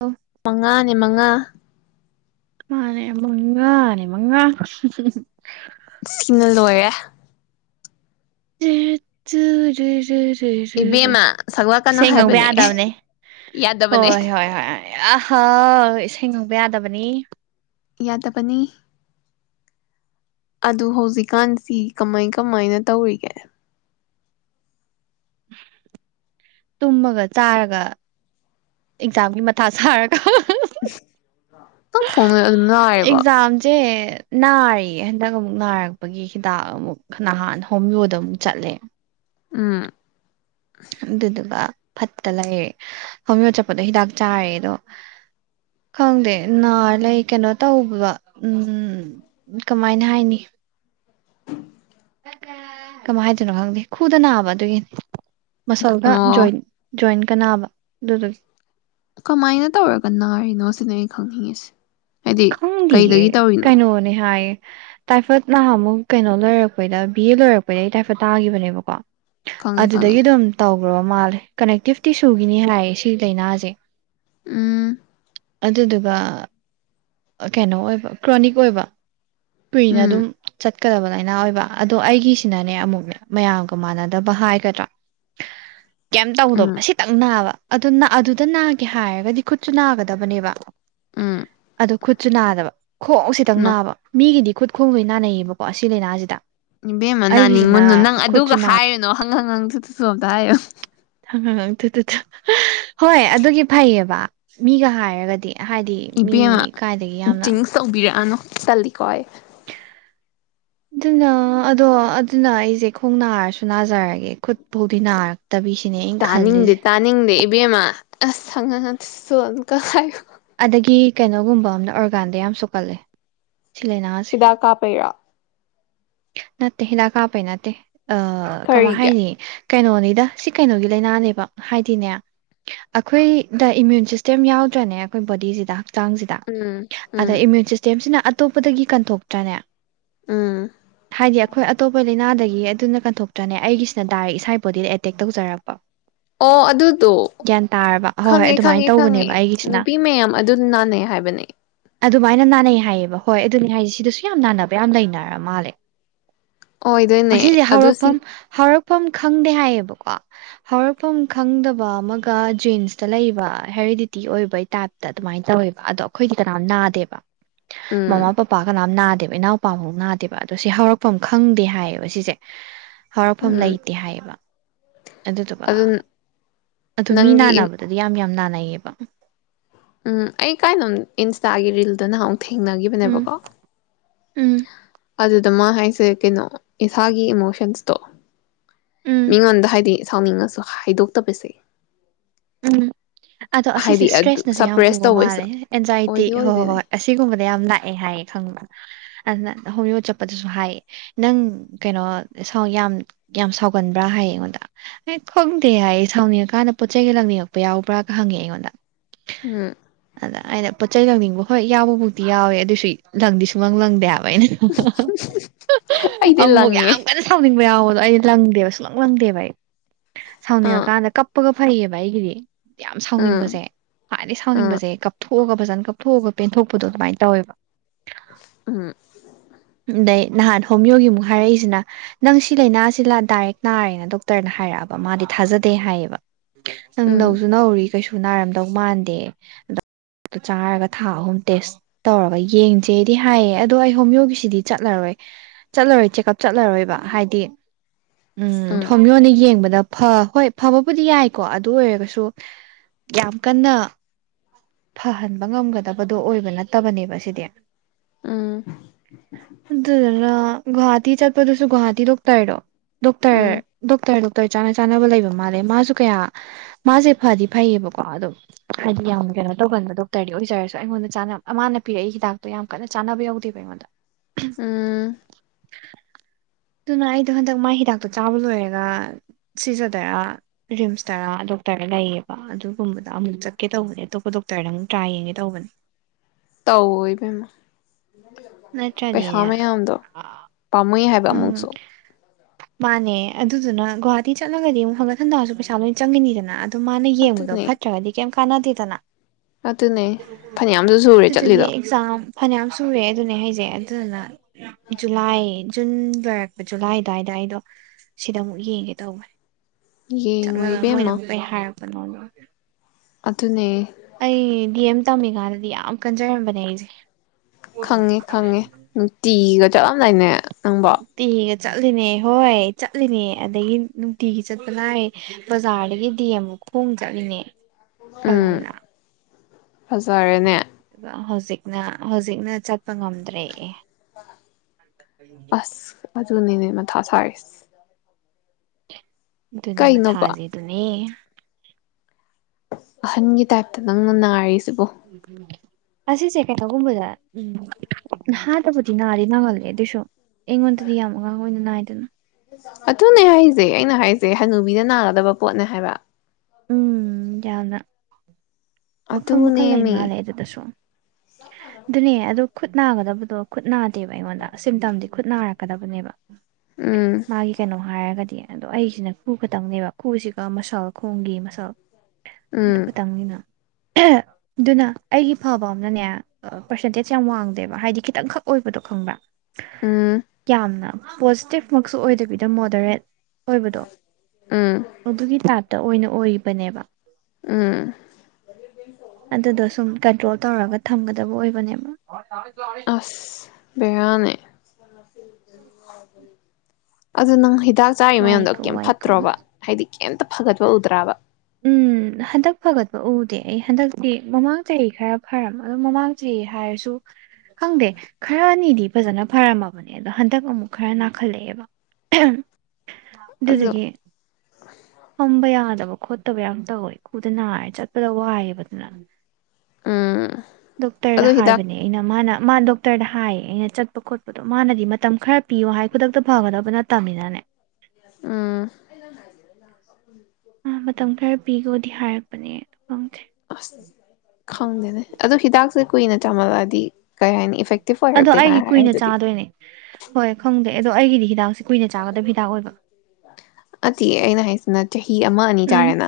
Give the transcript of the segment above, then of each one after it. ꯑꯣ ꯃꯉꯥꯅꯦ ꯃꯉꯥ ꯃꯥꯅꯦ ꯃꯪꯉꯥꯅꯦ ꯃꯪꯉꯥ ꯁꯤꯅ ꯂꯣꯏꯔꯦ [unintelligible] [unintelligible] ꯏꯕꯦꯝꯃ ꯁꯛꯂꯛꯀꯅꯣ ꯏꯁꯩ ꯉꯪꯕ ꯍꯥꯏꯕꯅꯦ ꯌꯥꯗꯕꯅꯦ ꯌꯥꯗꯕꯅꯦ ꯍꯣꯏ ꯍꯣꯏ ꯍꯣꯏ ꯑꯍ ꯏꯁꯩ ꯉꯪꯕ ꯌꯥꯗ ꯌꯗꯕꯅꯤ ꯌꯥꯗꯕꯅꯤ ꯑꯗꯨ ꯍꯧꯖꯤꯛꯀꯥꯟꯁꯤ ꯀꯃꯥꯏ ꯀꯃꯥꯏꯅ ꯇꯧꯔꯤꯒꯦ ꯇꯨꯝꯃꯒ ꯆꯥꯔꯒ ꯑꯦꯛꯖꯥꯝꯒꯤ ꯃꯊꯥ ꯁꯥꯔꯒ ꯅꯪ ꯈꯣꯡꯅ ꯑꯗꯨꯝ ꯅꯥꯔꯤꯕꯣ ꯑꯦꯛꯖꯥꯝꯁꯦ ꯅꯥꯔꯤꯌꯦ ꯍꯟꯗꯛ ꯑꯃꯨꯛ ꯅꯥꯔꯛꯄꯒꯤ ꯍꯤꯗꯥꯛ ꯑꯃꯨꯛ ꯅꯍꯥꯟ ꯍꯣꯃꯤꯌꯣꯗ ꯑꯃꯨꯛ ꯆꯠꯂꯦ ꯎꯝ ꯑꯗꯨꯗꯨꯒ ꯐꯠꯇ ꯂꯩꯔꯦ ꯍꯣꯃꯤꯌꯣ ꯆꯠꯄꯗꯣ ꯍꯤꯗꯥꯛ ꯆꯥꯔꯦ ꯑꯗꯣ ꯈꯪꯗꯦ ꯅꯥ ꯂꯩ ꯀꯩꯅꯣ ꯇꯧꯕ ꯎꯝ ꯀꯃꯥꯏꯅ ꯍꯥꯏꯅꯤ ꯀꯃꯥꯏ ꯍꯥꯏꯗꯣꯏꯅꯣ ꯈꯪꯗꯦ ꯈꯨꯗ ꯅꯥꯕ ꯑꯗꯨꯒꯤꯅꯤ ꯃꯁꯜꯒ ꯑꯣ ꯖꯣꯏꯟ ꯖꯣꯏꯟ ꯀꯅꯥꯕ ꯗꯨꯗꯨ ꯀꯃꯥꯏꯅ ꯇꯧꯔꯒ ꯅꯥꯔꯤꯅꯣ ꯁꯤꯅ ꯑꯩ ꯈꯪꯅꯤꯡꯉꯤꯁꯦ ꯍꯥꯏꯗꯤ ꯈꯪꯗꯤꯌꯦ ꯀꯩꯗꯒꯤ ꯇꯧꯔꯤꯅꯣ ꯀꯩꯅꯣꯅꯦ ꯍꯥꯏ ꯇꯥꯏꯐꯠ ꯅꯍꯥꯟꯃꯨꯛ ꯀꯩꯅꯣ ꯂꯣꯏꯔꯛꯄꯩꯗ ꯕꯤ ꯑꯦ ꯂꯣꯏꯔꯛꯄꯩꯗ ꯑꯩ ꯇꯥꯏꯐꯠ ꯇꯥꯒꯤꯕꯅꯦꯕꯀꯣ ꯈꯪꯉꯦ ꯈꯪꯉꯦ ꯑꯗꯨꯗꯒꯤ ꯑꯗꯨꯝ ꯇꯧ ꯔ ꯃꯥꯜꯂꯦ ꯀꯅꯦꯛꯇꯤꯚ ꯇꯤꯁꯨꯒꯤꯅꯦ ꯍꯥꯏꯌꯦ ꯁꯤ ꯂꯥꯏꯅꯥꯁꯦ ꯎꯝ ꯑꯗꯨꯗꯨꯒ ꯀꯩꯅꯣ ꯑꯣꯏꯕ ꯀ꯭ꯔꯣꯅꯤꯛ ꯑꯣꯏꯕ ꯀꯨꯏꯅ ꯎꯝ ꯑꯗꯨꯝ ꯆꯠ ꯆꯠꯀꯗꯕ ꯂꯥꯏꯅꯥ ꯑꯣꯏꯕ ꯑꯗꯣ ꯑꯩꯒꯤꯁꯤꯅꯅꯦ ꯑꯃꯨꯛꯅꯦ ꯃꯌꯥꯝꯒ ꯃꯥꯟꯅꯗꯕ ꯍꯥꯏꯒꯗ꯭ꯔꯥ ꯀꯩꯝ ꯇꯧꯗꯕ ꯎꯝ ꯑꯁꯤꯇꯪ ꯅꯥꯕ ꯑꯗꯨ ꯑꯗꯨꯗ ꯅꯥꯒꯦ ꯍꯥꯏꯔꯒꯗꯤ ꯈꯨꯠꯁꯨ ꯅꯥꯒꯗꯕꯅꯦꯕ ꯎꯝ ꯑꯗꯣ ꯈꯨꯠꯁꯨ ꯅꯥꯗꯕ ꯈꯣꯛꯎ ꯈꯤꯇꯪ ꯃꯥ ꯅꯥꯕ ꯃꯤꯒꯤꯗꯤ ꯈꯨꯠꯈꯣꯡ ꯂꯅꯥꯟꯅꯩꯌꯦꯕꯀꯣ ꯑꯁꯤ ꯂꯥꯏꯅꯥꯁꯤꯗ ꯏꯕꯦꯝꯃꯅꯥ ꯑꯩꯒꯤꯁꯤꯅ ꯅꯤꯡꯉꯨꯟꯅꯨ ꯅꯪ ꯑꯗꯨꯒ ꯈꯨꯠꯁꯨ ꯅꯥ ꯍꯥꯏꯔꯤꯨꯅꯣ ꯑꯪ ꯍꯪꯉꯪꯁꯨꯗꯁꯨ ꯑꯝꯇ ꯍꯥꯏꯌꯨ ꯨ ꯇꯨ ꯍꯣꯏ ꯑꯗꯨꯒꯤ ꯐꯩꯌꯦꯕ ꯃꯤꯒ ꯍꯥꯏꯔꯒꯗꯤ ꯍꯥꯏꯗꯤ ꯏꯕꯦꯝꯃ ꯃꯤ ꯀꯥꯏꯗꯒꯤ ꯌꯥꯝꯅ ꯆꯤꯡꯁ ꯇꯧꯕꯤꯔꯛꯑꯅꯣ ꯆꯜꯂꯤꯀꯣꯏ ꯑꯗꯨꯅ ꯑꯗꯣ ꯑꯗꯨꯅ ꯑꯩꯁꯦ ꯈꯣꯡ ꯅꯥꯔꯁꯨ ꯅꯥꯖꯔꯒꯦ ꯈꯨꯠ ꯐꯥꯎꯗꯤ ꯅꯥꯔꯛ ꯇꯥꯅꯤꯡꯗꯦ ꯇꯥꯅꯤꯡꯗꯦ ꯏꯕꯦꯝꯃ ꯑꯪ ꯉꯅ ꯁꯣꯗ ꯀꯥꯏ ꯑꯗꯒꯤ ꯀꯩꯅꯣꯒꯨꯝꯕ ꯑꯃꯅ ꯑꯣꯔꯒꯥꯟꯗ ꯌꯥꯝ ꯁꯣꯛꯀꯜꯂꯦ ꯁꯤ ꯍꯤꯗꯥꯛ ꯀꯥꯄꯩꯔꯥ ꯅꯇꯩ ꯍꯗ ꯀꯥꯄꯦꯅꯥ ꯑ ꯀꯃꯥꯏ ꯀꯔꯤꯒꯤ ꯍꯥꯏꯅꯤ ꯀꯩꯅꯣꯅꯤꯗ ꯁꯤ ꯀꯩꯅꯣꯒꯤ ꯂꯥꯏꯅꯥꯅꯦꯕ ꯍꯥꯏꯗꯤꯅꯦ ꯑꯩꯈꯣꯏꯗ ꯏꯃ꯭ꯌꯨꯟ ꯁꯤꯁꯇꯦꯝ ꯌꯥꯎꯗ꯭ꯔꯅꯦ ꯑꯩꯈꯣꯏ ꯕꯣꯗꯤꯁꯤꯗ ꯍꯛꯆꯥꯡꯁꯤꯗ ꯎꯝ ꯑꯗ ꯎꯝ ꯏꯃ꯭ꯌꯨꯟ ꯁꯤꯁꯇꯦꯝꯁꯤꯅ ꯑꯇꯣꯞꯄꯗꯒꯤ ꯀꯟꯊꯣꯛꯇ꯭ꯔꯅꯦ ꯎꯝ ꯍꯥꯏꯗꯤ ꯑꯩꯈꯣꯏ ꯑꯇꯣꯞꯄ ꯂꯩꯥꯏꯅꯥꯗꯒꯤ ꯑꯗꯨꯅ ꯀꯟꯊꯣꯛꯇ꯭ꯔꯅꯦ ꯑꯩꯒꯤꯁꯤꯅ ꯗꯥꯏꯔꯦꯛ ꯏꯁꯥꯥꯏ ꯕꯣꯗꯤꯗ ꯑꯦꯇꯦꯛ ꯇꯧꯖꯔꯛꯄ ꯑꯣ ꯑꯗꯨꯗꯣ ꯒ꯭ꯌꯥꯟ ꯇꯥꯔꯕ ꯍꯣꯏ ꯍꯣꯏ ꯈꯪꯉꯦ ꯑꯗꯨꯃꯥꯏꯅ ꯈꯪꯉꯦ ꯈꯪꯉꯦ ꯇꯧꯕꯅꯦꯕ ꯑꯩꯒꯤꯁꯤꯅ ꯅꯨꯄꯤ ꯃꯌꯥꯝ ꯑꯗꯨ ꯅꯥꯟꯅꯩ ꯍꯥꯏꯕꯅꯦ ꯑꯗꯨꯃꯥꯏꯅ ꯅꯥꯅꯩ ꯍꯥꯏꯌꯦꯕ ꯍꯣꯏ ꯑꯗꯨꯅꯤ ꯍꯥꯏꯁꯦ ꯁꯤꯗꯁꯨ ꯌꯥꯝ ꯅꯥꯟꯅꯕ ꯌꯥꯝ ꯂꯩꯅꯔ ꯃꯥꯜꯁꯦ ꯍ ꯑꯣꯏꯗꯣꯏꯅꯦ ꯑꯁꯤꯁꯦ ꯑꯗꯨ ꯁꯤ ꯍꯧꯔꯛꯐꯝ ꯍꯧꯔꯛ ꯍꯧꯔꯛꯐꯝ ꯈꯪꯗꯦ ꯍꯥꯏꯌꯦꯕꯀꯣ ꯍꯧꯔꯛꯐꯝ ꯈꯪꯗꯕ ꯑꯃꯒ ꯖꯤꯟꯁꯇ ꯂꯩꯕ ꯍꯦꯔꯤꯗꯤꯇꯤ ꯑꯣꯏꯕꯩ ꯇꯥꯏꯞꯇ ꯑꯗꯨꯃꯥꯏꯅ ꯇꯧꯋꯦꯕ ꯑꯗꯣ ꯑꯩꯈꯣꯏꯗꯤ ꯀꯅꯥꯝ ꯅꯥꯗꯦꯕ ꯃꯃꯥ ꯎꯝ ꯄꯥꯄꯥ ꯀꯅꯥꯝ ꯅꯅꯥꯗꯕ ꯏꯅꯥꯎ ꯄꯥ ꯐꯥꯎ ꯅꯥꯗꯦꯕ ꯑꯗꯣ ꯁꯤ ꯍꯧꯔꯛꯐꯝ ꯈꯪꯗꯦ ꯍꯥꯏꯌꯦꯕ ꯁꯤꯁꯦ ꯍꯧꯔꯛꯐꯝ ꯎꯝ ꯂꯩꯇꯦ ꯍꯥꯏꯌꯦꯕ ꯑꯗꯨꯗꯨꯒ ꯑꯗꯨ ꯑꯗꯨ ꯃꯤ ꯅꯪꯒꯤ ꯅꯥꯟꯅꯕꯗꯗꯤ ꯌꯥꯝ ꯌꯥꯝ ꯅꯥꯟꯅꯩꯌꯦꯕ [unintelligible] ꯎꯝ ꯑꯩ ꯀꯥꯏꯅꯣ ꯏꯟꯁꯇꯥꯒꯤ ꯔꯤꯜꯗꯣꯅ ꯍꯧ ꯎꯝ ꯊꯦꯡꯅꯈꯤꯕꯅꯦꯕꯀꯣ ꯎꯝ ꯑꯗꯨꯗ ꯃꯥ ꯍꯥꯏꯁꯦ ꯀꯩꯅꯣ ꯏꯁꯥꯒꯤ ꯏꯃꯣꯁꯟꯁꯇꯣ ꯎꯝ ꯃꯤꯉꯣꯟꯗ ꯍꯥꯏꯗꯤ ꯁꯥꯎꯅꯤꯡꯉꯁꯨ ꯍꯥꯏꯗꯣꯛꯇꯕꯁꯦ ꯎꯝ ꯑꯗꯣ ꯑꯁꯤꯁꯦ ꯍꯥꯏꯗꯤ ꯑꯗꯨ ꯏꯁꯇ꯭ꯔꯦꯁꯅꯁꯨ ꯌꯥꯝ ꯁꯄ꯭ꯔꯦꯁ ꯄꯨꯕ ꯇꯧꯕꯩꯁꯨ ꯃꯥꯜꯂꯦ ꯑꯦꯟꯖꯥꯏꯇꯤ ꯑꯣꯏꯗꯤ ꯍꯣꯏ ꯍꯣꯏ ꯑꯣꯏꯗꯣꯏꯅꯦ ꯍꯣꯏ ꯑꯁꯤꯒꯨꯝꯕꯗ ꯌꯥꯝ ꯂꯥꯛꯑꯦ ꯍꯥꯏꯌꯦ ꯈꯪꯕꯔꯥ ꯑꯗꯨꯅ ꯍꯣꯃꯤꯌꯣ ꯆꯠꯄꯗꯁꯨ ꯍꯥꯏꯌꯦ ꯅꯪ ꯀꯩꯅꯣ ꯁꯥꯎꯗ ꯌꯥꯝ ꯁꯥꯎꯒꯟꯕ꯭ꯔꯥ ꯍꯥꯏꯌꯦ ꯑꯩꯉꯣꯟꯗ ꯑꯩ ꯈꯪꯗꯦ ꯍꯥꯏꯌꯦ ꯁꯥꯎꯅꯤꯡꯉꯀꯥꯟꯗ ꯆꯩ ꯒ ꯂꯪꯅꯤꯡꯉꯛꯄꯔꯥ ꯌꯥꯎꯕ꯭ꯔꯥꯒ ꯍꯪꯉꯦ ꯑꯩꯉꯣꯟꯗ ꯎꯝ ꯑꯗ ꯑꯩꯅ ꯄꯣꯠ ꯆꯩ ꯂꯪꯅꯤꯡꯕ ꯍꯣꯏ ꯌꯥꯎꯕꯕꯨꯨꯛꯇꯤ ꯌꯥꯎꯋꯦ ꯑꯗꯨꯏꯁꯨ ꯂꯪꯗꯤ ꯁꯨꯡꯂꯪ ꯂꯪꯗꯦꯕ [unintelligible] ꯑꯩꯗꯤ ꯑꯃꯃꯨꯛ ꯌꯥꯝ ꯂꯪꯉꯦ ꯀꯟꯅ ꯁꯥꯎꯅꯤꯡꯕ ꯌꯥꯎꯋ ꯑꯩ ꯂꯪꯗꯦꯕ ꯁꯨꯡꯂꯪ ꯂꯪꯗꯦꯕ ꯑꯩ ꯑꯥ ꯁꯥꯎꯅꯤꯡꯉꯀꯥꯟꯗ ꯀꯞꯄꯒ ꯐꯩꯌꯦꯕ ꯑꯩꯒꯤꯗꯤ ꯌꯥꯝ ꯎꯝ ꯁꯥꯎꯅꯤꯡꯕꯁꯦ ꯈꯋ꯭ꯥꯏꯗꯩꯩ ꯑꯥ ꯁꯥꯎꯅꯤꯡꯕꯁꯦ ꯀꯞꯊꯣꯛ ꯊꯣꯛꯑꯒ ꯐꯖꯅ ꯀꯞꯊꯣꯛꯑꯒ ꯄꯦꯟꯊꯣꯛꯄꯗꯣ ꯑꯗꯨꯃꯥꯏꯅ ꯇꯧꯋꯦꯕ ꯎꯝ ꯑꯗꯩ ꯅꯍꯥꯟ ꯍꯣꯃꯤꯌꯣꯒꯤ ꯑꯃꯨꯛ ꯍꯥꯏꯔꯛꯏꯁꯤꯅ ꯅꯪ ꯁꯤ ꯂꯥꯏꯅꯥꯁꯤ ꯂ ꯗꯥꯏꯔꯦꯛ ꯅꯥꯔꯦꯅ ꯗꯣꯛꯇꯔꯅ ꯍꯥꯏꯔꯛꯑꯕ ꯃꯥꯗꯤ ꯊꯥꯖꯗꯦ ꯍꯥꯏꯌꯦꯕ ꯅꯪ ꯎꯝ ꯅꯧꯁꯨ ꯅꯧꯔꯤ ꯀꯩꯁꯨ ꯅꯥꯔꯝꯗꯧ ꯃꯥꯟꯗꯦ ꯑꯗ ꯆꯥꯔꯒ ꯊꯥ ꯑꯍꯨꯝ ꯇꯦꯁ ꯇꯧꯔꯒ ꯌꯦꯡꯖꯦꯗꯤ ꯍꯥꯏꯌꯦ ꯑꯗꯣ ꯑꯩ ꯍꯣꯃꯤꯌꯣꯒꯤꯁꯤꯗꯤ ꯆꯠꯂꯔꯣꯏ ꯆꯠꯂꯔꯣꯏ ꯆꯦꯛꯑꯞ ꯆꯠꯂꯔꯣꯏꯕ ꯍꯥꯏꯗꯤ ꯎꯝ ꯍꯣꯃꯤꯌꯣꯅ ꯌꯦꯡꯕ ꯐ ꯍꯣꯏ ꯐꯕꯕꯨꯗꯤ ꯌꯥꯏ ꯀꯣ ꯑꯗꯨ ꯑꯣꯏꯔꯒꯁꯨ ꯌꯥꯝ ꯀꯟꯅ ꯐꯍꯟꯕ ꯉꯝꯒꯗꯕꯗꯣ ꯑꯣꯏꯕ ꯅꯠꯇꯕꯅꯦꯕ ꯁꯤꯗꯤ ꯎꯝ ꯑꯗꯨꯗꯨꯅ ꯒꯨꯋꯥꯍꯥꯇꯤ ꯆꯠꯄꯗꯨꯁꯨ ꯒꯨꯍꯥꯇꯤ ꯗꯣꯛꯇꯔ ꯗꯣ ꯗꯣꯛꯇꯔ ꯎꯝ ꯗꯣꯛꯇꯔ ꯗꯣ ꯇꯣꯏ ꯆꯥꯅ ꯆꯥꯅꯕ ꯂꯩꯕ ꯃꯥꯜꯂꯦ ꯃꯥꯁꯨ ꯀꯌꯥ ꯃꯥꯁꯦ ꯐꯗꯤ ꯐꯩꯌꯦꯕꯀꯣ ꯑꯗꯨꯣ ꯍꯥꯏꯗꯤ ꯌꯥꯝ ꯀꯩꯅꯣ ꯇꯧꯒꯟꯕ ꯗꯣꯛꯇꯔꯗꯤ ꯑꯣꯏꯖꯔꯁꯨ ꯑꯩꯉꯣꯟꯗ ꯆꯥꯅꯕ ꯃꯥꯅ ꯄꯤꯔꯛꯏ ꯍꯤꯗꯥꯛꯇꯣ ꯌꯥꯝ ꯀꯟꯅ ꯆꯥꯅꯕ ꯌꯧꯗꯦꯕ ꯑꯩꯉꯣꯟꯗ [inaudible] ꯎꯝ ꯑꯗꯨꯅ ꯑꯩꯗꯣ ꯍꯟꯗꯛ ꯃꯥꯏ ꯍꯤꯗꯥꯛꯇꯣ ꯆꯥꯕ ꯂꯣꯏꯔꯒ ꯁꯤꯖꯗꯔꯥ ꯔꯤꯝꯁꯇꯔꯥ ꯗꯣꯛꯇꯔ ꯂꯩꯌꯦꯕ ꯑꯗꯨꯒꯨꯝꯕꯗ ꯑꯃꯨꯛ ꯆꯠꯀꯦ ꯇꯧꯕꯅꯦ ꯑꯇꯣꯞꯄ ꯗꯣꯛꯇꯔꯗ ꯑꯃꯨꯛ ꯇ꯭ꯔꯥꯏ ꯌꯦꯡꯒꯦ ꯇꯧꯕꯅꯦ ꯇꯧꯏ ꯏꯕꯦꯝꯃ ꯄꯩꯁꯥ ꯅꯠꯇ꯭ꯔꯗꯤꯅꯦ ꯃꯌꯥꯝꯗꯣ ꯄꯥꯝꯃꯨꯏ ꯃꯤ ꯍꯥꯏꯕ ꯎꯝ ꯑꯃꯨꯛꯁꯨ ꯃꯥꯅꯦ ꯑꯗꯨꯗꯨꯅ ꯒꯨꯍꯥꯇꯤ ꯆꯠꯂꯒꯗꯤ ꯑꯃꯨꯛ ꯍꯟꯒꯠ ꯊꯟꯗꯥꯁꯨ ꯄꯩꯁꯥ ꯂꯣꯏꯅ ꯆꯪꯒꯅꯤꯗꯅ ꯑꯗꯨꯝ ꯃꯥꯅ ꯌꯦꯡꯕꯗꯣ ꯑꯗꯨꯅꯦ ꯐꯠꯇ꯭ꯔꯒꯗꯤ ꯀꯩꯝ ꯀꯅꯥꯗꯦꯗꯅ ꯑꯗꯨꯅꯦ ꯐꯅꯌꯥꯝꯁꯨ ꯁꯨꯔꯦ ꯑꯗꯨꯗꯨꯒꯤ ꯆꯠꯂꯤꯗꯣ ꯑꯦꯛꯖꯥꯝ ꯐꯅꯌꯥꯝ ꯁꯨꯔꯦ ꯑꯗꯨꯅꯦ ꯍꯥꯏꯁꯦ ꯑꯗꯨꯗꯨꯅ ꯖꯨꯂꯥꯏ ꯖꯨꯟ ꯂꯣꯏꯔꯛꯄ ꯖꯨꯂꯥꯏ ꯑ ꯑꯗꯨꯋꯥꯏꯗ ꯑꯩꯗꯣ ꯁꯤꯗ ꯑꯃꯨꯛ ꯌꯦꯡꯒꯦ ꯇꯧꯕꯅꯦ ꯌꯦꯡꯑꯣ ꯏꯕꯦꯝꯃ ꯁ [unintelligible] ꯑꯗꯨꯅꯦ ꯑꯩ ꯗꯤꯑ ꯦꯝ ꯇꯝꯃꯤꯀꯥꯟꯗꯗꯤ ꯌꯥꯝ ꯀꯟꯖꯔꯝꯕꯅꯦ ꯑꯩꯖꯦ ꯈꯪꯉꯦ ꯈꯪꯉꯦ ꯅꯨꯡꯇꯤꯒꯤꯒ ꯆꯠꯂꯝꯗꯥꯏꯅꯦ ꯅꯪꯕꯣ ꯅꯨꯡꯇꯤꯒ ꯆꯠꯂꯤꯅꯦ ꯍꯣꯏ ꯆꯠꯂꯤꯅꯦ ꯑꯗꯒꯤ ꯅꯨꯡꯇꯤꯒꯤ ꯆꯠꯄ ꯂꯥꯏꯔꯤ ꯕꯖꯥꯔꯗꯒꯤ ꯗꯤ ꯑꯦꯝ ꯕꯧ ꯈꯣꯡꯅ ꯆꯠꯂꯤꯅꯦ ꯎꯝ ꯈꯜꯗꯨꯂꯅ ꯐꯖꯔꯦꯅꯦ ꯑ ꯍꯧꯖꯤꯛꯅ ꯍꯧꯖꯤꯛꯅ ꯆꯠꯄ ꯉꯝꯗ꯭ꯔꯦ ꯑꯦ ꯀ [unintelligible] ꯑꯁ ꯑꯗꯨꯅꯤꯅꯦ ꯃꯊꯥ ꯁꯥꯔꯤꯁ ꯑꯗꯨꯅꯦ ꯃꯊꯥꯖꯦ ꯑꯗꯨꯅꯦ ꯑꯍꯟꯒꯤ ꯇꯥꯏꯞꯇ ꯅꯪꯅ ꯅꯥꯔꯤꯁꯤꯕꯣ ꯑꯁꯤꯁꯦ ꯀꯩꯅꯣ ꯒꯨꯝꯕꯗ ꯎꯝ ꯅꯍꯥꯥ ꯗꯕꯨꯗꯤꯤ ꯅꯔꯤ ꯅꯒꯜꯅꯤ ꯑꯗꯨꯏꯁꯨ ꯑꯩꯉꯣꯟꯗꯗꯤ ꯌꯥꯝ ꯑꯉꯥꯡ ꯑꯣꯏꯅ ꯅꯥꯏꯗꯅ ꯑꯗꯨꯅꯦ ꯍꯥꯏꯖꯦ ꯑꯩꯅ ꯍꯥꯏꯁꯦ ꯁꯦ ꯍꯅꯨꯕꯤꯅ ꯅꯥꯒꯗꯕ ꯄꯣꯠꯅꯦ ꯍꯥꯏꯕ ꯎꯝ ꯌꯥꯝꯅ ꯃꯈꯜ ꯃꯈꯜ ꯂꯩ ꯃꯥꯜꯂꯦ ꯑꯗꯨꯅꯦꯃꯤ ꯑꯗꯨꯗꯁꯨ ꯑꯗꯨꯅꯦ ꯑꯗꯨ ꯈꯨꯠ ꯅꯥꯒꯗꯕꯗꯣ ꯈꯨꯠ ꯅꯥ ꯅꯠꯇꯦꯕ ꯑꯩꯉꯣꯟꯗ ꯁꯤꯝꯇꯝꯗꯤ ꯈꯨꯠ ꯅꯥꯔꯛ ꯂꯥꯛꯀꯗꯕꯅꯦꯕ ꯎꯝ ꯃꯥꯒꯤ ꯀꯩꯅꯣ ꯍꯥꯏꯔꯒꯗꯤ ꯑꯗꯣ ꯑꯩꯁꯤꯅ ꯈꯨ ꯈꯠꯇꯪꯅꯦꯕ ꯈꯨꯁꯤꯒ ꯃꯁꯜ ꯀꯣ ꯈꯣꯡꯒꯤ ꯃꯁꯜ ꯑꯗꯨꯒ ꯎꯝ ꯇꯪꯅꯤꯅ ꯑꯗꯨꯅ ꯑꯩꯒꯤ ꯐꯕ ꯑꯃꯅꯅꯦ ꯄꯔꯁꯦꯟꯇꯦꯖ ꯌꯥꯝ ꯋꯥꯡꯗꯦꯕ ꯍꯥꯏꯗꯤ ꯈꯤꯇꯪꯈꯛ ꯑꯣꯏꯕꯗꯣ ꯈꯪꯕ꯭ꯔꯥ ꯎꯝ ꯀꯌꯥꯝꯅ ꯄꯣꯖꯤꯇꯤꯚꯃꯨꯛꯁꯨ ꯑꯣꯏꯗꯕꯤꯗ ꯃꯣꯗꯔꯦꯠ ꯑꯣꯏꯕꯗꯣ ꯎꯝ ꯑꯗꯨꯒꯤ ꯇꯥꯏꯞ ꯑꯣꯏꯅ ꯑꯣꯏꯔꯤꯕꯅꯦꯕ ꯎꯝ ꯑꯗꯨꯗꯁꯨꯝ ꯀ꯭ꯔꯣꯜ ꯇꯧꯔꯒ ꯊꯝꯒꯗꯕ ꯑꯣꯏꯕꯅꯦꯕ ꯑꯁ ꯕꯦꯔꯅꯦ [unintelligible] ꯎꯝ ꯑꯗꯨꯗ ꯅꯪ ꯍꯥꯏ ꯍꯤꯗꯥꯛ ꯆꯥꯔꯤꯕ ꯃꯌꯥꯝꯗꫭ ꯀꯩꯝ ꯋꯥꯏꯀꯣ ꯐꯠꯇ꯭ꯔꯣꯕ ꯍꯥꯏꯗꯤ ꯀꯌꯤꯝꯇ ꯐꯒꯠꯄ ꯎꯗ꯭ꯔꯥꯕ ꯎꯝ ꯍꯟꯗꯛ ꯐꯒꯠꯄ ꯎꯗꯦ ꯑꯩ ꯍꯟꯗꯛꯇꯤ ꯃꯃꯥꯡ ꯆꯍꯤ ꯈꯔ ꯐꯔꯝꯃ ꯑꯗꯣ ꯃꯃꯥꯡ ꯆꯍꯤ ꯍꯥꯏꯔꯁꯨ ꯈꯪꯗꯦ ꯈꯔ ꯑꯅꯤꯗꯤ ꯐꯖꯅ ꯐꯔꯝꯃꯕꯅꯦ ꯑꯗꯣ ꯍꯟꯗꯛ ꯑꯃꯨꯛ ꯈꯔ ꯅꯥꯈꯠꯂꯛꯑꯦꯕ ꯑꯗꯨ ꯑꯗꯨꯗꯨꯒꯤ ꯐꯝꯕ ꯌꯥꯗꯕ ꯈꯣꯠꯇꯕ ꯌꯥꯝ ꯇꯧꯋꯦ ꯈꯨꯨꯗ ꯅꯥꯔꯦ ꯆꯠꯄꯗ ꯋꯥꯏꯑꯦꯕ ꯑꯗꯨꯅ ꯎꯝ ꯗꯣꯛꯇꯔꯗ ꯑꯗꯨ ꯍꯤꯗꯥꯛ ꯍꯥꯏꯕꯅꯦ ꯑꯩꯅ ꯃꯥꯅ ꯃꯥ ꯗꯣꯛꯇꯔꯗ ꯍꯥꯏꯌꯦ ꯑꯩꯅ ꯆꯠꯄ ꯈꯣꯠꯄꯗꯣ ꯃꯥꯅꯗꯤ ꯃꯇꯝ ꯈꯔ ꯄꯤꯌꯣ ꯍꯥꯏ ꯈꯨꯗꯛꯇ ꯐꯒꯗꯕꯅ ꯇꯝꯃꯤꯅꯅꯦ ꯎꯝ ꯑ ꯃꯇꯝ ꯈꯔ ꯄꯤꯈꯣꯗꯤ ꯍꯥꯏꯔꯛꯄꯅꯦ ꯈꯪꯦ ꯑꯁ ꯈꯪꯗꯦꯅꯦ ꯑꯗꯣ ꯍꯤꯗꯥꯛꯁꯦ ꯀꯨꯏꯅ ꯆꯥꯃꯜꯂꯗꯤ ꯑꯗꯣ ꯑꯩꯒꯤ ꯀꯨꯏꯅ ꯆꯥꯗꯣꯏꯅꯦ ꯍꯣꯏ ꯈꯪꯗꯦ ꯑꯗꯣ ꯑꯩꯒꯤꯗꯤ ꯍꯤꯗꯥꯛꯁꯦ ꯀꯨꯏꯅ ꯆꯥꯒꯗꯕ ꯍꯤꯗꯥꯛ ꯑꯣꯏꯕ ꯑꯁꯤ ꯑꯩꯅ ꯍꯥꯏꯁꯤꯅ ꯆꯍꯤ ꯑꯃ ꯑꯅꯤ ꯎꯝ ꯆꯥꯔꯦꯅ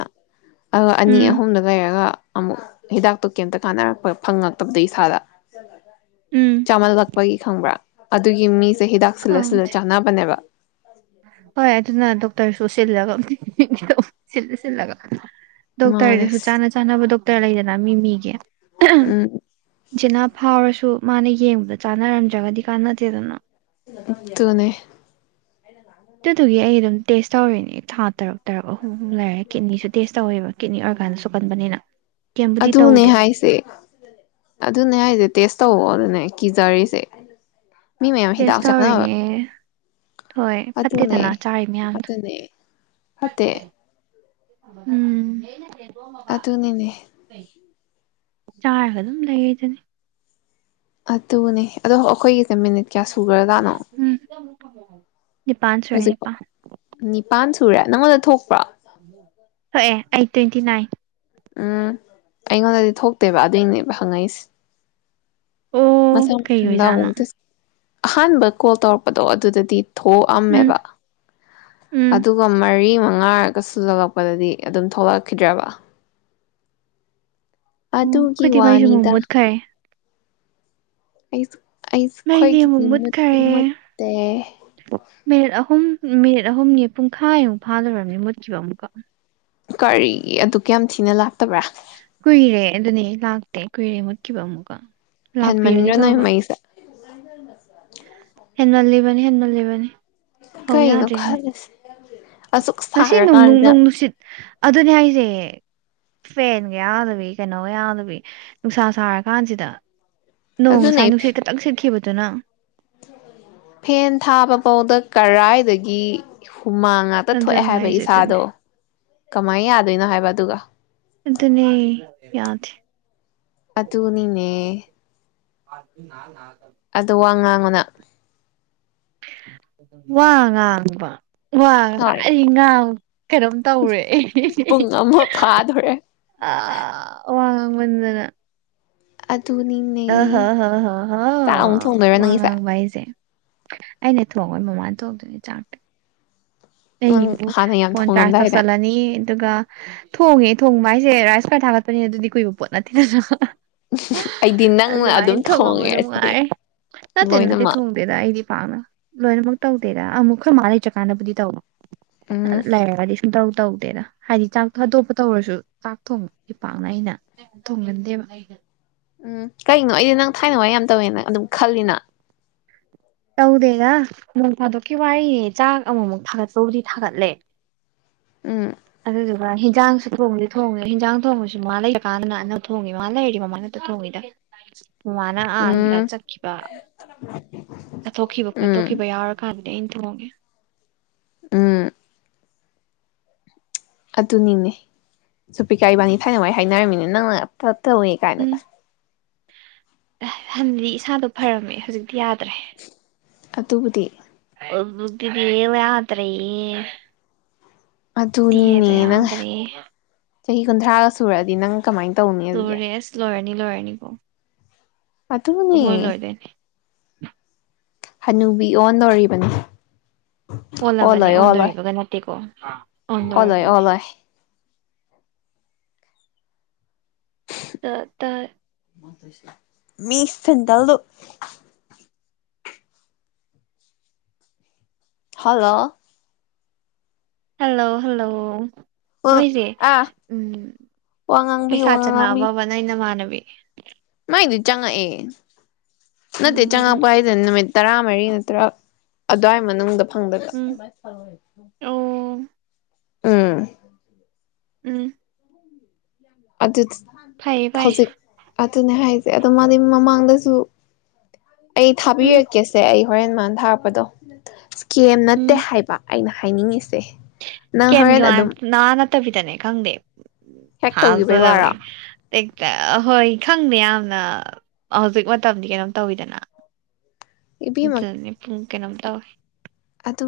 ꯑꯗꯨꯒ ꯑꯅꯤ ꯎꯝ ꯑꯍꯨꯝꯗ ꯂꯩꯔꯒ ꯑꯃꯨꯛ ꯍꯤꯗꯥꯛꯇꯨ ꯀꯩꯝꯇ ꯀꯥꯟꯅꯔꯛꯄ ꯐꯪꯉꯛꯇꯕꯗ ꯏꯁꯥꯗ ꯎꯝ ꯆꯃꯜ ꯂꯥꯛ ꯑꯩꯈꯣꯏꯒꯤ ꯈꯪꯕ꯭ꯔꯥ ꯑꯗꯨꯒꯤ ꯃꯤ ꯦ ꯍꯤꯗꯥꯛ ꯁꯤꯜꯂ ꯁꯤꯜꯂ ꯈꯪꯗꯦ ꯆꯥꯅꯕꯅꯦꯕ ꯍꯣꯏ ꯑꯠꯇꯅ ꯑꯗꯨ ꯇꯔꯁꯨ ꯁꯤꯜꯂꯒꯗ ꯁꯤꯜꯂ ꯁꯤꯜꯂꯒ ꯗꯣꯛꯇꯔ ꯃꯥꯅꯦ ꯍꯥꯏꯗꯔꯁꯨ ꯆꯅ ꯆꯥꯅꯕ ꯠꯇ ꯂꯩꯗꯅ ꯃꯤ ꯃꯤꯒ ꯎꯝ ꯖꯤꯦꯅꯥ ꯐꯥꯎꯔꯁꯨ ꯃꯥꯅ ꯌꯦꯡꯕꯗ ꯆꯥꯅꯔꯝꯗ꯭ꯔꯒꯗꯤ ꯀꯥꯟꯅꯗꯦꯗꯅ ꯇꯣꯅꯦ ꯑꯗꯨ ꯊꯒꯔꯝ ꯇꯦꯁ ꯇꯧꯔꯦꯅꯦ ꯊꯥ ꯇꯔꯨꯛ ꯇꯔꯛ ꯑꯍꯨꯝ ꯑꯨꯝ ꯂꯩꯔꯦꯤꯅꯤꯁꯨ ꯇꯦꯁ ꯇꯧꯋꯦꯕ ꯀꯤꯠꯅꯤ ꯀꯥꯟꯅ ꯁꯣꯛꯀꯟꯕꯅꯤꯅ ꯀꯦꯝꯕꯨꯗꯤ ꯑꯗꯨꯅꯦ ꯇꯧꯗꯦ ꯍꯥꯏꯁꯦ ꯑꯗꯨꯅꯦ ꯍꯥꯏꯁꯦ ꯇꯦꯁ ꯇꯧꯑꯣ ꯑꯗꯨꯅꯦ ꯀꯤꯖꯔꯤꯁꯦ ꯃꯤ ꯃꯌꯥꯝ ꯍꯤꯗꯥꯛ ꯇꯦꯁ ꯆꯅꯕ ꯇꯧꯔꯤꯅꯦ ꯍꯣꯏ ꯐꯠꯇꯦꯗꯅ ꯆꯥꯔꯤ ꯃꯌꯥꯝꯗ ꯑꯗꯨꯅꯦ ꯐꯠꯇꯦ ꯎꯝ ꯑꯗꯨꯅꯤꯅꯦ ꯆꯥꯔꯒ ꯑꯗꯨꯝ ꯂꯩꯔꯗꯨꯅꯤ ꯑꯗꯨꯅꯦ ꯑꯗꯣ ꯑꯩꯈꯣꯏꯒꯤ ꯃꯤꯅꯤꯠ ꯀꯌꯥ ꯁꯨꯒꯔꯖꯅꯣ ꯎꯝ [inaudible] ꯁꯨꯔꯦ ꯍꯧꯖꯤꯛꯄꯣꯛ ꯅꯤꯄꯥꯟ ꯅꯤꯄꯥꯟ ꯁꯨꯔꯦ ꯅꯪꯉꯣꯟꯗ ꯊꯣꯛ ꯍꯣꯛ ꯑꯦ ꯑꯩ ꯇ꯭ꯋꯦꯟꯇꯤ ꯅꯥꯏꯟ ꯎꯝ ꯑꯩꯉꯣꯟꯗꯗꯤ ꯊꯣꯛꯇꯦꯕ ꯑꯗꯨꯏꯅꯦꯕ ꯍꯪꯉꯛꯏꯁꯦ ꯑꯣ ꯃꯁ ꯀꯩ ꯆꯗ ꯑꯣꯏꯖꯥꯠꯅꯣ ꯑꯃꯗ ꯑꯍꯥꯟꯕ ꯀꯣꯜ ꯇꯧꯔꯛꯄꯗꯣ ꯑꯗꯨꯗꯗꯤ ꯎꯝ ꯊꯣꯛꯑꯝꯃꯦꯕ ꯎꯝ ꯑꯗꯨꯒ ꯃꯔꯤ ꯉꯥꯏꯔꯒ ꯁꯨꯖꯜꯂꯛꯄꯗꯗꯤ ꯑꯗꯨꯝ ꯊꯣꯛꯂꯛꯈꯤꯗ꯭ꯔꯕ ꯎꯝ ꯑꯗꯨꯒꯤ ꯑꯩꯈꯣꯏꯗꯤ ꯃꯩꯁꯨ ꯑꯃꯨꯛ ꯋꯥꯅꯤꯗ ꯃꯨꯠꯈ꯭ꯔꯦ ꯑꯩꯁ ꯃꯩꯗꯤ ꯑꯃꯨꯛ ꯃꯨꯠꯈ꯭ꯔꯦ ꯃꯨꯠꯇꯦ ꯃꯤꯅꯤꯠ ꯑꯍꯨꯝ ꯃꯤꯅꯤꯠ ꯑꯍꯨꯝꯅꯤ ꯄꯨꯡꯈꯥꯏꯃꯨꯛ ꯐꯥꯗꯨꯔꯕꯅꯤ ꯃꯨꯠꯈꯤꯕ ꯑꯃꯨꯛꯀ ꯀꯔꯤ ꯑꯗꯨꯛ ꯀꯌꯥꯝ ꯊꯤꯅ ꯂꯥꯛꯇꯕ꯭ꯔꯥ ꯀꯨꯏꯔꯦ ꯑꯗꯨꯅꯤ ꯂꯥꯛꯇꯦ ꯀꯨꯏꯔꯦ ꯃꯨꯠꯈꯤꯕ ꯑꯃꯨꯛꯀ ꯂꯥꯛꯄꯤꯔꯗꯤ ꯍꯟꯃꯟꯒ꯭ꯔꯦ ꯅꯣꯏ ꯐꯕ ꯃꯩꯁꯦ [inaudible] ꯍꯦꯟꯃꯜ ꯂ ꯂꯤꯕꯥꯅꯤ ꯍꯦꯟꯃꯜ ꯂꯩꯕꯥꯅꯤ ꯀꯩꯅ ꯈꯔꯁꯤ ꯉꯁꯤ ꯅ ꯅꯣꯡ ꯅꯨꯡꯁꯤꯠ ꯑꯗꯨꯅꯦ ꯍꯥꯏꯁꯦ ꯐꯦꯟꯒ ꯌꯥꯎꯗꯕꯤ ꯀꯩꯅꯣꯒ ꯌꯥꯎꯗꯕꯤ ꯅꯨꯡꯁꯥ ꯁꯥꯔ ꯀꯥꯟꯁꯤꯗ ꯅꯣꯡ ꯑꯗꯨꯅꯦ ꯉꯁꯥꯏ ꯅꯨꯡꯁꯤꯠ ꯈꯈꯤꯛꯇꯪ ꯁꯤꯠꯈꯤꯕ [inaudible] ꯐꯦꯟ ꯊꯥꯕ ꯐꯥꯎꯗ ꯀꯔꯥꯏꯗꯒꯤ ꯍꯨ ꯍꯨꯃꯥꯡ ꯉꯥꯛꯇ ꯊꯣꯛꯑꯦ ꯑꯗꯨꯅꯦ ꯍꯥꯏꯕ ꯍꯥꯏꯁꯦ ꯑꯗꯨꯅꯦ ꯏꯁꯥꯗꯣ ꯀꯃꯥꯏꯅ ꯌꯥꯗꯣꯏꯅꯣ ꯍꯥꯏꯕ ꯑꯗꯨꯒ ꯑꯗꯨꯅꯦ ꯌꯥꯗꯦ ꯑꯗꯨꯅꯤ ꯅꯦ [unintelligible] ꯑꯗꯨ ꯋꯥ ꯉꯥꯡꯉꯨꯅ ꯋꯥ ꯉꯥꯡꯕ ꯋꯥ ꯍꯣꯏ ꯉꯁꯥꯏꯗꯩ ꯉꯥꯡ ꯀꯩꯅꯣꯝ ꯇꯧꯔꯦ ꯑꯍꯤ ꯍꯤ ꯍꯤ ꯄꯨꯡ ꯑꯃ ꯐꯥꯗꯣꯔꯦ ꯑ ꯋꯥ ꯉꯥꯡꯃꯟꯗꯅ ꯑ ꯍ ꯑꯗꯨꯅꯤꯅꯦ ꯍ ꯍ ꯍ ꯆꯥꯛ ꯑꯃꯨꯛ ꯊꯣꯡꯗꯣꯏꯔꯣ ꯋꯥ ꯅꯪꯒꯤꯁꯦ ꯉꯥꯡꯕ ꯍꯥꯏꯁꯦ ꯑꯩꯅ ꯊꫭꯡꯉꯣꯏ ꯃꯃꯥꯅ ꯊꫭꯡꯗꯨꯅꯤ ꯆꯥꯛꯇꯤ ꯑꯩꯒꯤ ꯅꯪ ꯑꯕꯨ ꯍꯥꯟꯅ ꯌꯥꯝ ꯐꯣꯟ ꯆꯥꯔꯖ ꯊꯣꯡꯉꯝꯗꯥꯏꯅꯦ ꯇꯧꯁꯜꯂꯅꯤ ꯑꯗꯨꯒ ꯊꯣꯡꯉꯦ ꯊꯣꯡꯕ ꯍꯥꯏꯁꯦ ꯔꯥꯏꯁ ꯀꯨꯀꯔꯔ ꯊꯥꯒꯠꯄꯅꯦ ꯑꯗꯨꯗꯤ ꯀꯨꯏꯕ ꯄꯣꯠ ꯅꯠꯇꯦꯗꯅ ꯍ ꯑꯩꯗꯤ ꯑ ꯅꯪꯅ ꯑꯗꯨꯃꯥꯏꯅ ꯑꯗꯨꯝ ꯊꯣꯡꯉꯝꯕꯗꫭ ꯊꯣꯡꯉꯦ ꯑꯁꯤꯗꯤ ꯅꯨꯡꯉꯥꯏ ꯅꯠꯇꯦ ꯅꯠꯇꯦ ꯂꯣꯏꯅꯃꯛ ꯊꯣꯡꯗꯦꯗ ꯑꯩꯗꯤ ꯄꯥꯛꯅ ꯂꯣꯏꯅꯃꯛ ꯇꯧꯗꯦꯗ ꯑ ꯑꯃꯨꯛ ꯑꯈꫭꯏꯃꯥ ꯂꯩꯇ꯭ꯔ ꯀꯥꯟꯅꯕꯨꯗꯤ ꯇꯧ ꯑꯗ ꯎꯝ ꯂꯩꯔꯒꯗꯤ ꯁꯨꯡꯇꯧ ꯇꯧ ꯇꯦꯗ ꯍꯥꯏꯗꯤ ꯆꯥꯛ ꯍꯥꯇꯣꯛꯞꯄ ꯇꯧꯔꯁꯨ ꯆꯥꯛ ꯊꯣꯡꯕꯗꯤ ꯄꯥꯛꯅ ꯑꯩꯅ ꯊꯣꯡꯒꯟꯗꯦꯕ ꯎꯝ ꯀꯩꯅꯣ ꯑꯩꯗꯤ ꯅꯪ ꯊꯥꯏꯅ ꯋꯥꯏ ꯌꯥꯝ ꯇꯧꯋꯦꯅ ꯑꯗꯨꯝ ꯈꯜꯂꯤꯅ ꯇꯧꯗꯦꯗ ꯅꯣꯡ ꯐꯥꯗꯣꯛꯀꯤ ꯋꯥꯔꯤꯅꯤ ꯆꯥꯛ ꯑꯃꯨꯛ ꯃꯨꯛ ꯊꯥꯒꯠꯄꯕꯨꯗꯤ ꯊꯥꯒꯠꯂꯦ ꯎꯝ ꯑꯗꯨꯗꯨꯒ ꯍꯤꯟꯖꯥꯡꯁꯨ ꯊꯣꯡꯗꯤ ꯊꯣꯡꯉꯦ ꯍꯤꯟꯖꯥꯡ ꯊꯣꯡꯕꯁꯨ ꯃꯥ ꯂꯩꯇ ꯀꯥꯟꯗꯅ ꯑꯅꯝ ꯊꯣꯡꯉꯦ ꯃꯥ ꯂꯩꯔꯗꯤ ꯃꯃꯥꯡꯅ ꯍꯦꯛꯇ ꯊꯣꯡꯉꯤꯗ ꯃꯃꯥꯅ ꯑꯥ ꯑꯣꯝꯗ ꯎꯝ ꯆꯠꯈꯤꯕ ꯆꯠꯊꯣꯛꯈꯤꯕ ꯈꯣꯠꯇꯣꯛꯈꯤꯕ ꯎꯝ ꯌꯥꯎꯔꯀꯥꯟ ꯑꯩꯅ ꯊꯣꯡꯉꯦ ꯎꯝ ꯑꯗꯨꯅꯤꯅꯦ ꯁꯨꯄꯤꯀꯥ ꯏꯕꯥꯅꯤ ꯊꯥꯏꯅ ꯋꯥꯏ ꯍꯥꯏꯅꯔꯝꯃꯤꯅꯦ ꯅꯪꯅ ꯄꯠ ꯇꯧꯋꯦ ꯀꯥꯏꯅ ꯀ ꯑꯍ ꯍꯟꯗꯤ ꯏꯁꯥꯗꯣ ꯐꯔꯝꯃꯦ ꯍꯧꯖꯤꯛ ꯌꯥꯗ꯭ꯔꯦ ꯑꯗꯨꯕꯨꯗꯤ ꯑꯧꯖꯤꯀꯤꯗꯤ ꯑꯦꯜ ꯌꯥꯗ꯭ꯔꯦ ꯗꯤꯍꯦꯗꯣ ꯑꯗꯨꯅꯤꯅꯦ ꯅꯪ ꯌꯥꯎꯗ꯭ꯔꯦ ꯆꯍꯤ ꯀꯨꯟꯊ꯭ꯔꯥꯒ ꯁꯨꯔꯛꯑꯗꯤ ꯅꯪ ꯀꯃꯥꯏꯅ ꯇꯧꯅꯤ ꯑꯗꯨꯗꯤ ꯅꯤ ꯂꫭꯏꯔꯅꯤꯀꯣ ꯑꯗꯨꯅꯦ [inaudible] ꯍꯅꯨꯕꯤ ꯑꯣꯟꯗꯧꯔꯤꯕꯅꯦ ꯑꯣꯜꯂꯕꯅꯤ ꯑꯣꯟꯗꯣꯔꯤꯕꯒ ꯅꯠꯇꯦꯀꯣ ꯑꯣꯜꯂꯣꯏ ꯑꯣꯟꯗꯣꯔꯤꯕꯅꯤ ꯑꯣꯜꯂꯣꯏ ꯇ -ꯇ ꯃꯤ ꯁꯦꯟꯗꯜꯗꯣ ꯍꯜꯂꯣ ꯍꯜꯂꯣ- ꯍꯜꯂꯣ ꯑ ꯃꯣꯏꯖꯦ ꯑꯥ ꯎꯝ ꯋꯥ ꯉꯥꯡꯕꯤꯌꯨ ꯄꯩꯁꯥ ꯋꯥ ꯉꯥꯡꯕꯤꯌꯨ ꯆꯪꯉꯛꯑꯕꯕ ꯅꯣꯏ ꯅꯃꯥꯟꯅꯕ [inaudible] ꯑꯩꯗꯤ ꯆꯪꯉꯛꯑꯦ ꯅꯠꯇꯦ ꯎꯝ ꯆꯉꯛꯄ ꯍꯥꯏꯖ ꯅꯨꯃꯤꯠ ꯇꯔꯥꯃꯔꯤ ꯅꯠꯇ꯭ꯔ ꯑꯗꯨꯋꯥꯏ ꯃꯅꯨꯡꯗ ꯐꯪꯗꯣꯕ ꯎꯝ ꯑꯣ ꯎꯝ ꯎꯝ ꯑꯗꯨ ꯐꯩꯌꯦ ꯐꯩꯌꯦ ꯍꯧꯖꯤꯛ ꯑꯗꯨꯅꯦ ꯍꯥꯏꯖꯦ ꯑꯗꯣ ꯃꯥꯗꯤ ꯃꯃꯥꯡꯗꯁꯨ ꯑꯩ ꯎꯝ ꯊꯥꯕꯤꯔꯛꯀꯦꯁꯦ ꯑꯩ ꯍꯣꯔꯦꯟ ꯃꯥꯟ ꯊꯥꯔꯛꯄꯗꯣ ꯀꯦꯝ ꯅꯠꯇꯦ ꯍꯥꯏꯕ ꯑꯩꯅ ꯍꯥꯏꯅꯤꯡꯉꯤꯁꯦ ꯅꯪ ꯀꯦꯝꯒꯤ ꯍꯣꯔꯦꯟ ꯋꯥ ꯑꯗꯨꯝ ꯅꯥ ꯅꯠꯇꯕꯤꯗꯅꯦ ꯈꯪꯗꯦ ꯍꯦꯛ ꯇꯧꯒꯤꯕꯩ ꯋꯥꯔꯣ ꯑꯍꯣꯏ ꯈꯪꯗꯦ ꯌꯥꯝꯅ ꯍꯧꯖꯤꯛ ꯃꯇꯝꯗꯤ ꯀꯩꯅꯣꯝ ꯇꯧꯋꯤꯗꯅ ꯆꯅꯤ ꯄꯨꯡ ꯑꯩꯅꯣꯝꯇꯧꯏ ꯑꯗꯨ